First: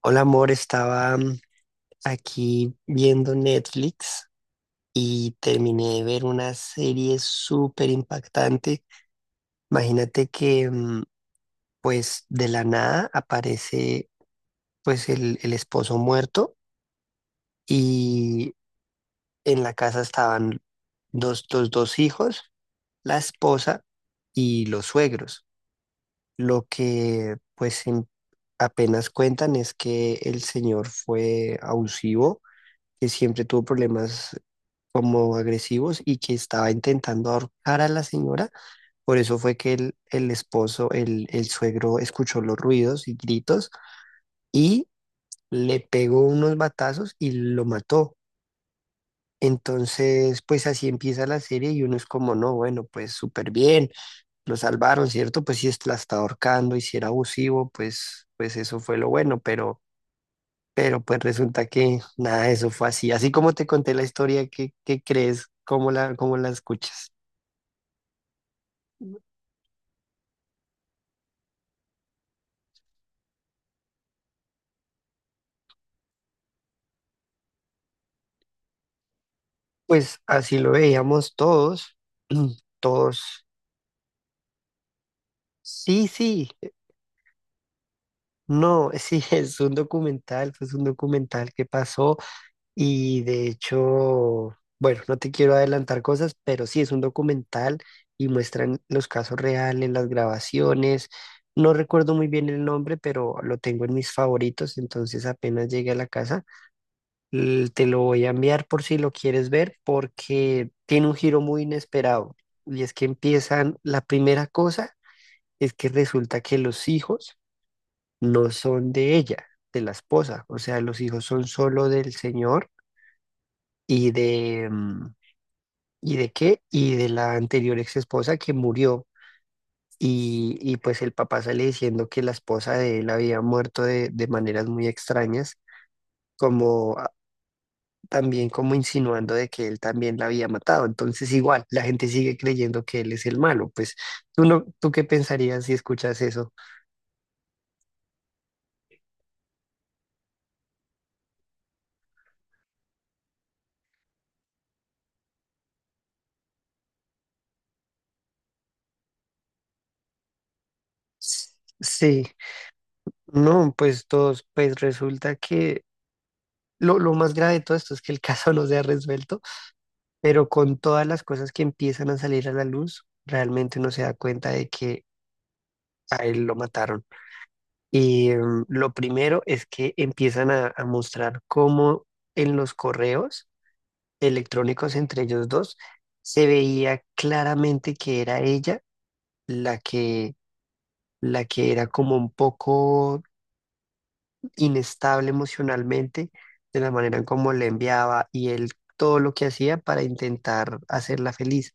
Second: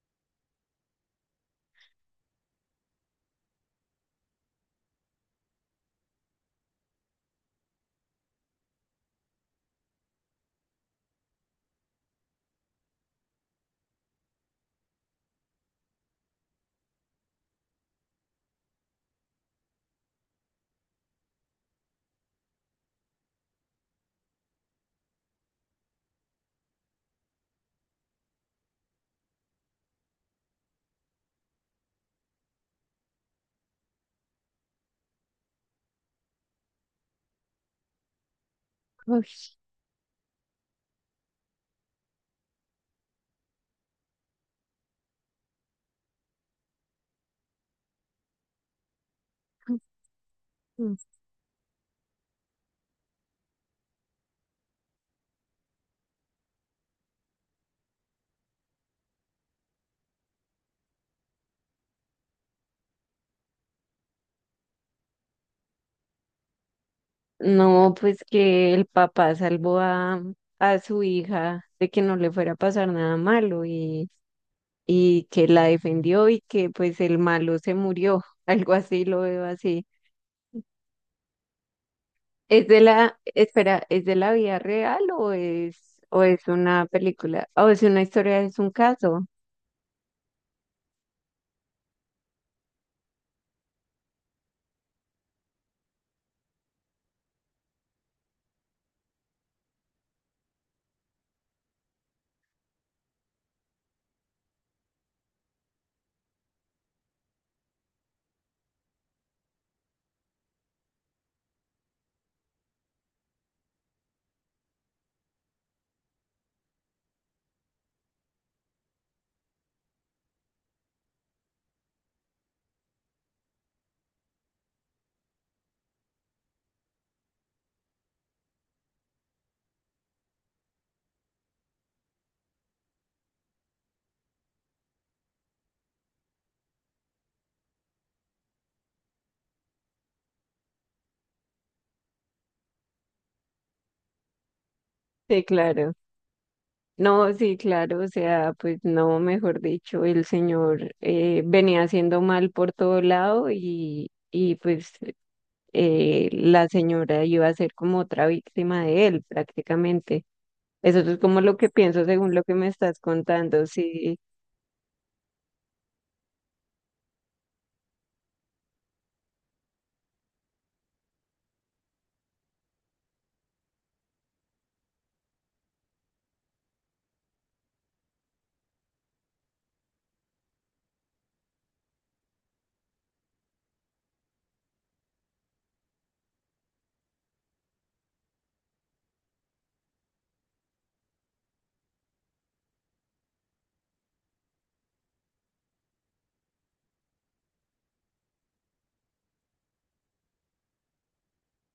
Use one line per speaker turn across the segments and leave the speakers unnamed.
Hola amor, estaba aquí viendo Netflix y terminé de ver una serie súper impactante. Imagínate que pues de la nada aparece pues el esposo muerto y en la casa estaban los dos hijos, la esposa y los suegros. Lo que pues apenas cuentan es que el señor fue abusivo, que siempre tuvo problemas como agresivos y que estaba intentando ahorcar a la señora. Por
Uy.
eso fue que el esposo, el suegro, escuchó los ruidos y gritos y le pegó unos batazos y lo mató. Entonces, pues así empieza la serie y uno es como, no, bueno, pues súper bien, lo salvaron, ¿cierto? Pues si la está ahorcando y si era abusivo, pues eso fue lo bueno. Pero pues resulta que nada de eso fue así. Así como te conté la historia, ¿qué crees? ¿Cómo la escuchas?
No, pues que el papá salvó a su hija de que no le fuera a pasar nada malo, y que la defendió y que pues el malo se murió, algo así lo veo así.
Pues así lo veíamos todos,
¿Es de la,
todos.
espera, es de la vida real,
Sí,
o es
sí,
una película, o es una historia, es un
no, sí,
caso?
es un documental, pues un documental que pasó y de hecho, bueno, no te quiero adelantar cosas, pero sí es un documental y muestran los casos reales, las grabaciones. No recuerdo muy bien el nombre, pero lo tengo en mis favoritos, entonces apenas llegué a la casa. Te lo voy a enviar por si lo quieres ver porque tiene un giro muy inesperado. Y es que empiezan, la primera cosa es que resulta que los hijos no son de ella, de la esposa. O sea, los hijos son solo del señor y de, ¿y de qué? Y de la anterior ex esposa que murió. Y pues el papá sale diciendo que la esposa de él había muerto de maneras muy extrañas, como también como insinuando de que él también la había matado. Entonces, igual, la gente sigue creyendo que él es el malo. Pues, ¿tú no, tú qué
Sí,
pensarías si
claro.
escuchas eso?
No, sí, claro, o sea, pues no, mejor dicho, el señor venía haciendo mal por todo lado, y pues la señora iba a ser como otra víctima de él prácticamente. Eso es como
S-
lo que pienso
Sí,
según lo que me estás contando.
no, pues
Sí.
todos, pues resulta que lo más grave de todo esto es que el caso no se ha resuelto, pero con todas las cosas que empiezan a salir a la luz, realmente uno se da cuenta de que a él lo mataron. Y lo primero es que empiezan a mostrar cómo en los correos electrónicos entre ellos dos, se veía claramente que era ella la que, la que era como un poco inestable emocionalmente de la manera en cómo le enviaba y él todo lo que hacía para intentar hacerla feliz,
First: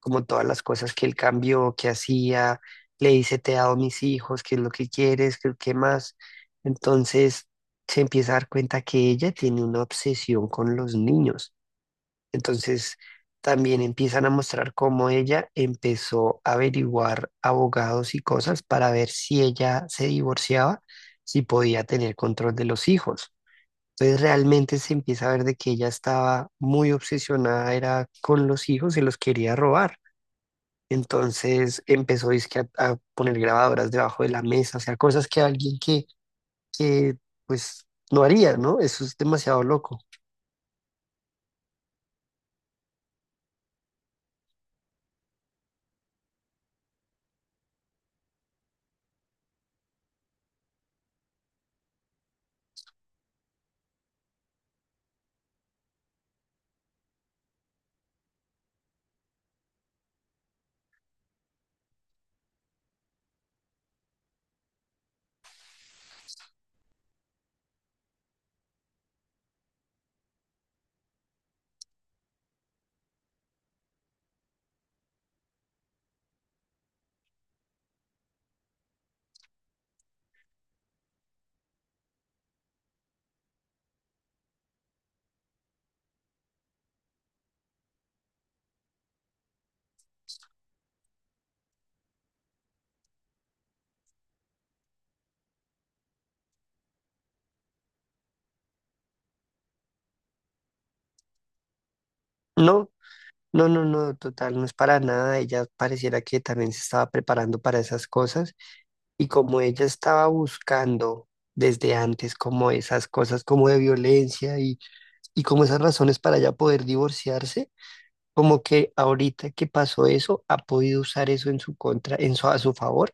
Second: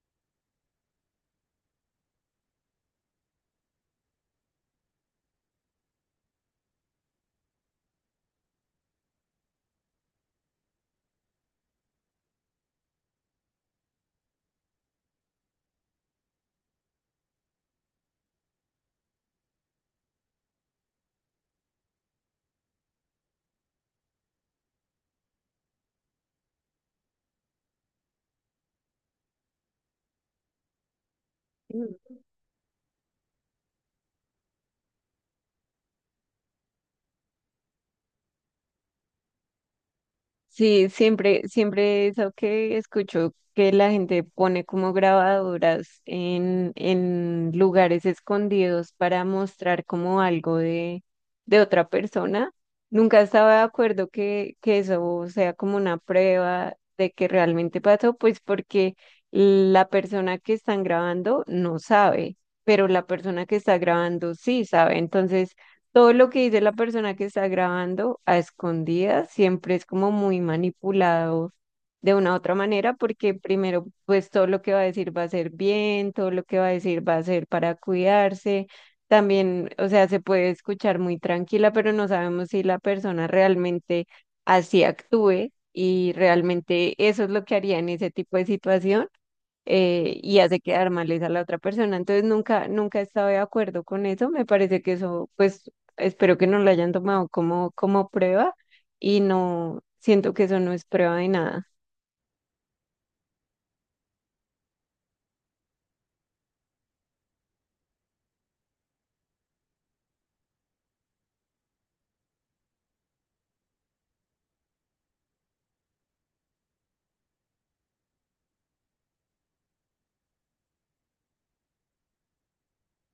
como todas las cosas que él cambió, que hacía, le dice te he dado mis hijos, qué es lo que quieres, qué más. Entonces se empieza a dar cuenta que ella tiene una obsesión con los niños. Entonces, también empiezan a mostrar cómo ella empezó a averiguar abogados y cosas para ver si ella se divorciaba, si podía tener control de los hijos. Entonces realmente se empieza a ver de que ella estaba muy obsesionada, era con los hijos, se los quería robar. Entonces empezó dizque, a poner grabadoras debajo de la mesa, o sea, cosas que alguien que pues no haría, ¿no? Eso es demasiado loco.
Sí, siempre, siempre eso que escucho que la gente pone como grabadoras en lugares escondidos para mostrar como algo de otra persona. Nunca estaba de acuerdo que eso sea como una prueba de que realmente pasó, pues porque la persona que están grabando no sabe, pero la persona que está grabando sí sabe. Entonces, todo lo que dice la persona que está grabando a escondidas siempre es como muy manipulado de una u otra manera, porque primero, pues todo lo que va a decir va a ser bien, todo lo que va a decir va a ser para cuidarse. También, o sea, se puede escuchar muy tranquila, pero no sabemos si la persona realmente así actúe y realmente eso es lo que haría en ese tipo de situación, y hace quedar mal es a la otra persona. Entonces nunca, nunca he estado de acuerdo con eso. Me parece que eso, pues, espero que no lo hayan tomado como, como prueba, y no siento que eso no es prueba de nada.
No, no, no, no, total, no es para nada. Ella pareciera que también se estaba preparando para esas cosas y como ella estaba buscando desde antes como esas cosas como de violencia y como esas razones para ya poder divorciarse, como que ahorita que pasó eso, ha podido usar eso en su contra, en su, a su favor,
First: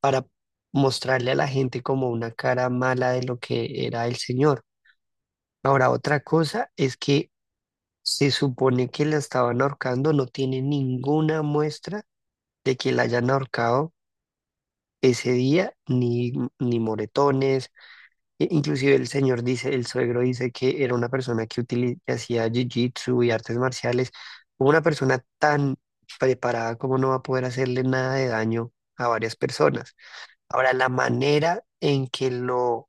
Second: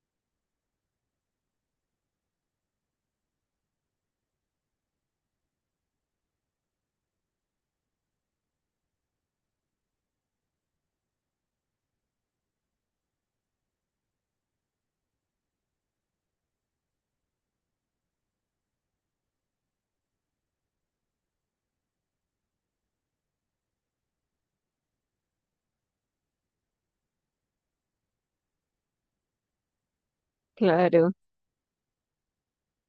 para mostrarle a la gente como una cara mala de lo que era el señor. Ahora, otra cosa es que se supone que la estaban ahorcando, no tiene ninguna muestra de que la hayan ahorcado ese día, ni moretones. Inclusive el señor dice, el suegro dice que era una persona que hacía jiu-jitsu y artes marciales. Una persona tan preparada como no va a poder hacerle nada de daño a varias personas. Ahora, la
Claro.
manera en que lo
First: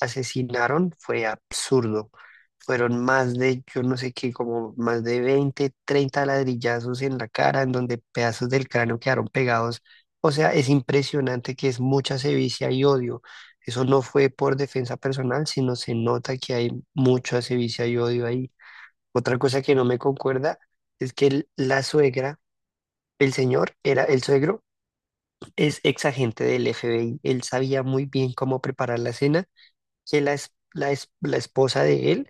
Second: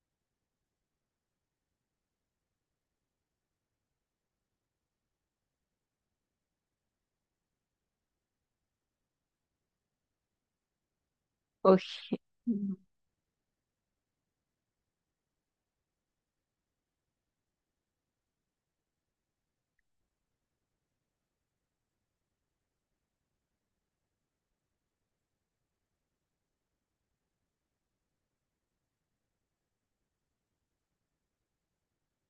asesinaron fue absurdo. Fueron más de, yo no sé qué, como más de 20 30 ladrillazos en la cara, en donde pedazos del cráneo quedaron pegados. O sea, es impresionante que es
Uy.
mucha sevicia y odio. Eso no fue por defensa personal, sino se nota que hay mucha sevicia y odio ahí. Otra cosa que no me concuerda es que la suegra, el señor, era el suegro, es ex agente del FBI. Él sabía muy bien cómo preparar la cena que la esposa de él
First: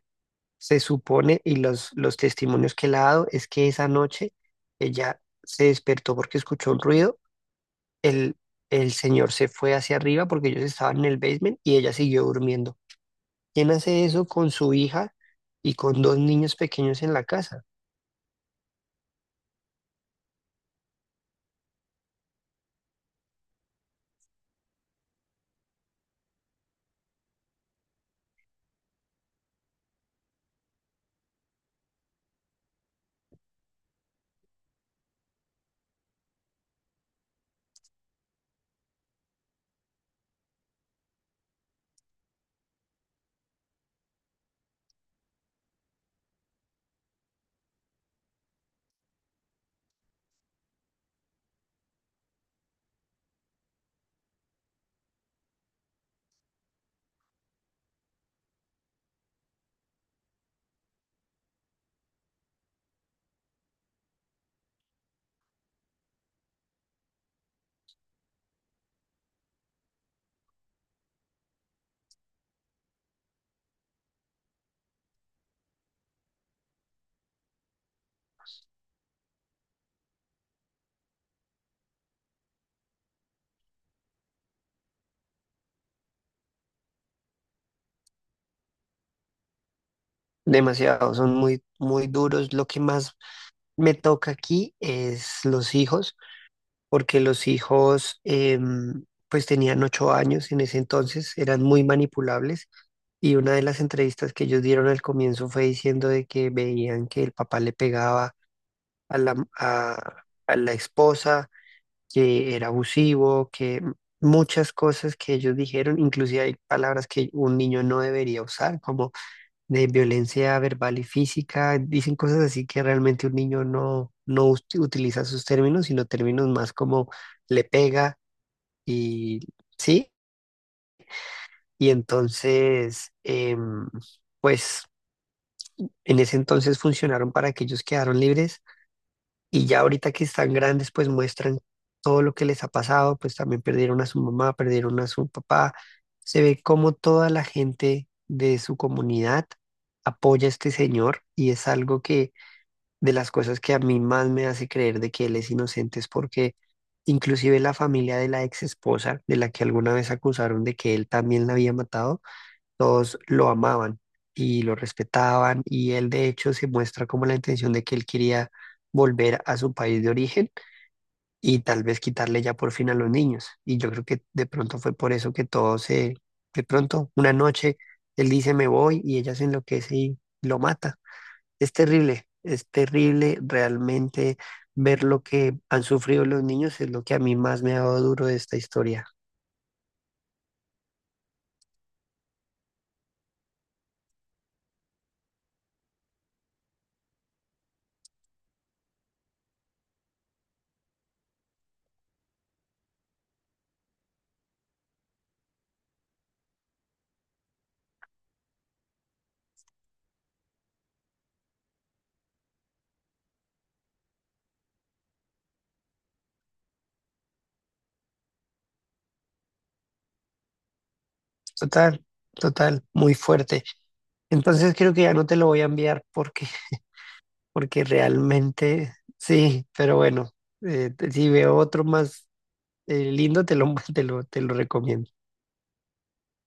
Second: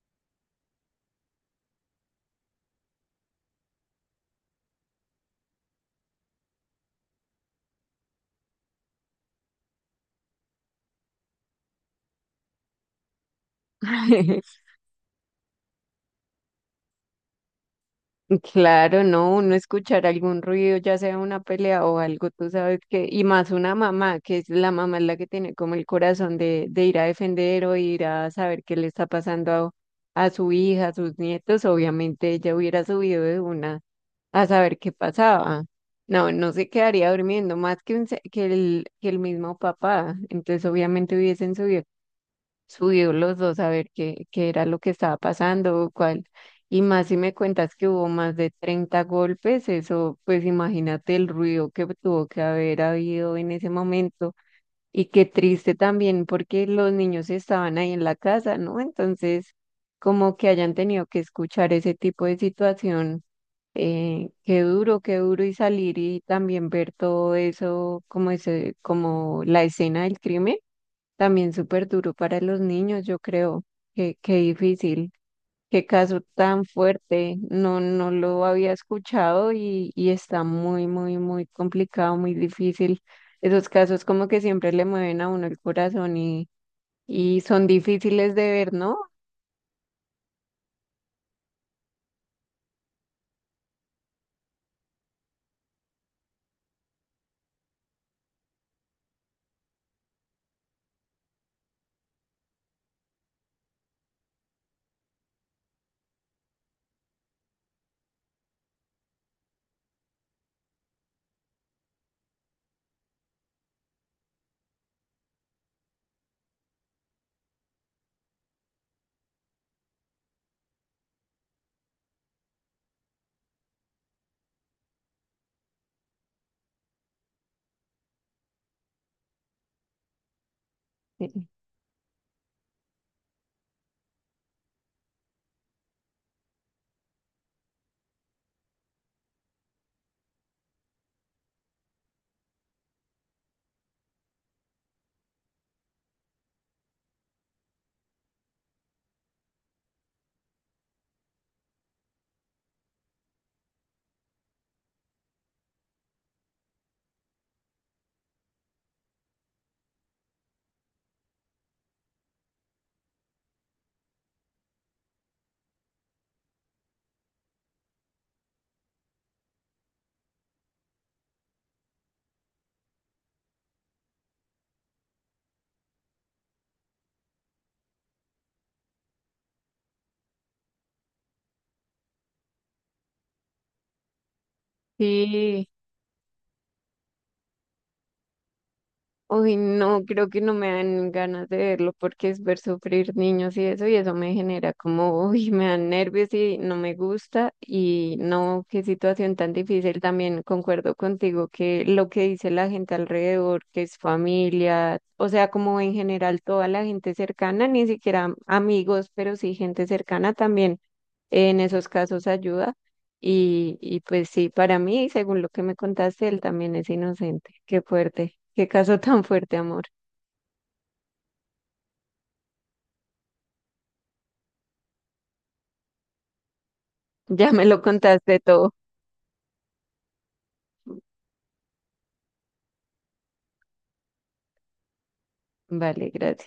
se supone, y los testimonios que le ha dado, es que esa noche ella se despertó porque escuchó un ruido, el, el señor se fue hacia arriba porque ellos estaban en el basement y ella siguió durmiendo. ¿Quién hace eso con su hija y con dos niños pequeños en la casa?
Claro, no, uno escuchar algún ruido, ya sea una pelea o algo, tú sabes que, y más una mamá, que es la mamá es la que tiene como el corazón de ir a defender o ir a saber qué le está pasando a su hija, a sus nietos, obviamente ella hubiera subido de una a saber qué pasaba. No, no se quedaría durmiendo más que, un se- que el mismo papá, entonces obviamente hubiesen subido, subió los dos a ver qué, qué era lo que estaba pasando, cuál. Y más si me cuentas que hubo más de 30 golpes, eso, pues imagínate el ruido que tuvo que haber habido en ese momento. Y qué triste también porque los niños estaban ahí en la casa, ¿no? Entonces, como que hayan tenido que escuchar ese tipo de situación, qué duro y salir y también ver todo eso, como ese, como la escena del crimen, también súper duro para los niños, yo creo. Qué, qué difícil, qué caso tan fuerte. No, no lo había escuchado, y está muy, muy, muy complicado, muy difícil. Esos casos como que siempre le mueven a uno el corazón, y son difíciles de ver, ¿no?
Demasiado, son muy, muy duros. Lo que más me toca aquí es los hijos porque los hijos pues tenían 8 años en ese entonces, eran muy manipulables y una de las entrevistas que ellos dieron al comienzo fue diciendo de que veían que el papá le pegaba a la esposa, que era abusivo, que muchas cosas que ellos dijeron, inclusive hay palabras que un niño no debería usar, como de violencia verbal y física, dicen cosas así que realmente un niño no, no utiliza sus términos, sino términos más como le pega y sí,
Sí.
y entonces, pues en ese entonces funcionaron para que ellos quedaron libres y ya ahorita que están grandes, pues muestran todo lo que les ha pasado, pues también perdieron a su mamá, perdieron a su papá, se ve como toda la gente de su comunidad apoya a este señor y es algo que de las cosas que a mí más me hace creer de que él es inocente es porque inclusive la familia de la ex esposa, de la que alguna vez acusaron de que él también la había matado, todos lo amaban y lo respetaban y él de hecho se muestra como la intención de que él quería volver a su país de origen y tal vez quitarle ya por fin a los niños. Y yo creo que de pronto fue por eso que todo se, de pronto, una noche, él dice me voy y ella se enloquece y lo mata. Es terrible realmente ver lo que
Sí.
han sufrido los niños, es lo que a mí más me ha dado duro de esta historia.
Uy, no, creo que no me dan ganas de verlo porque es ver sufrir niños y eso me genera como, uy, me dan nervios y no me gusta, y no, qué situación tan difícil. También concuerdo contigo que lo que dice la gente alrededor, que es familia, o sea, como en general toda la gente cercana, ni siquiera amigos, pero sí gente cercana también en esos casos ayuda. Y pues sí, para mí, según lo que me contaste, él también es inocente. Qué fuerte, qué caso tan fuerte, amor.
Total, total, muy fuerte. Entonces creo que ya no te lo voy a enviar porque,
Ya me lo
porque
contaste todo.
realmente sí, pero bueno, si veo otro más lindo, te lo, te lo recomiendo.
Vale, gracias.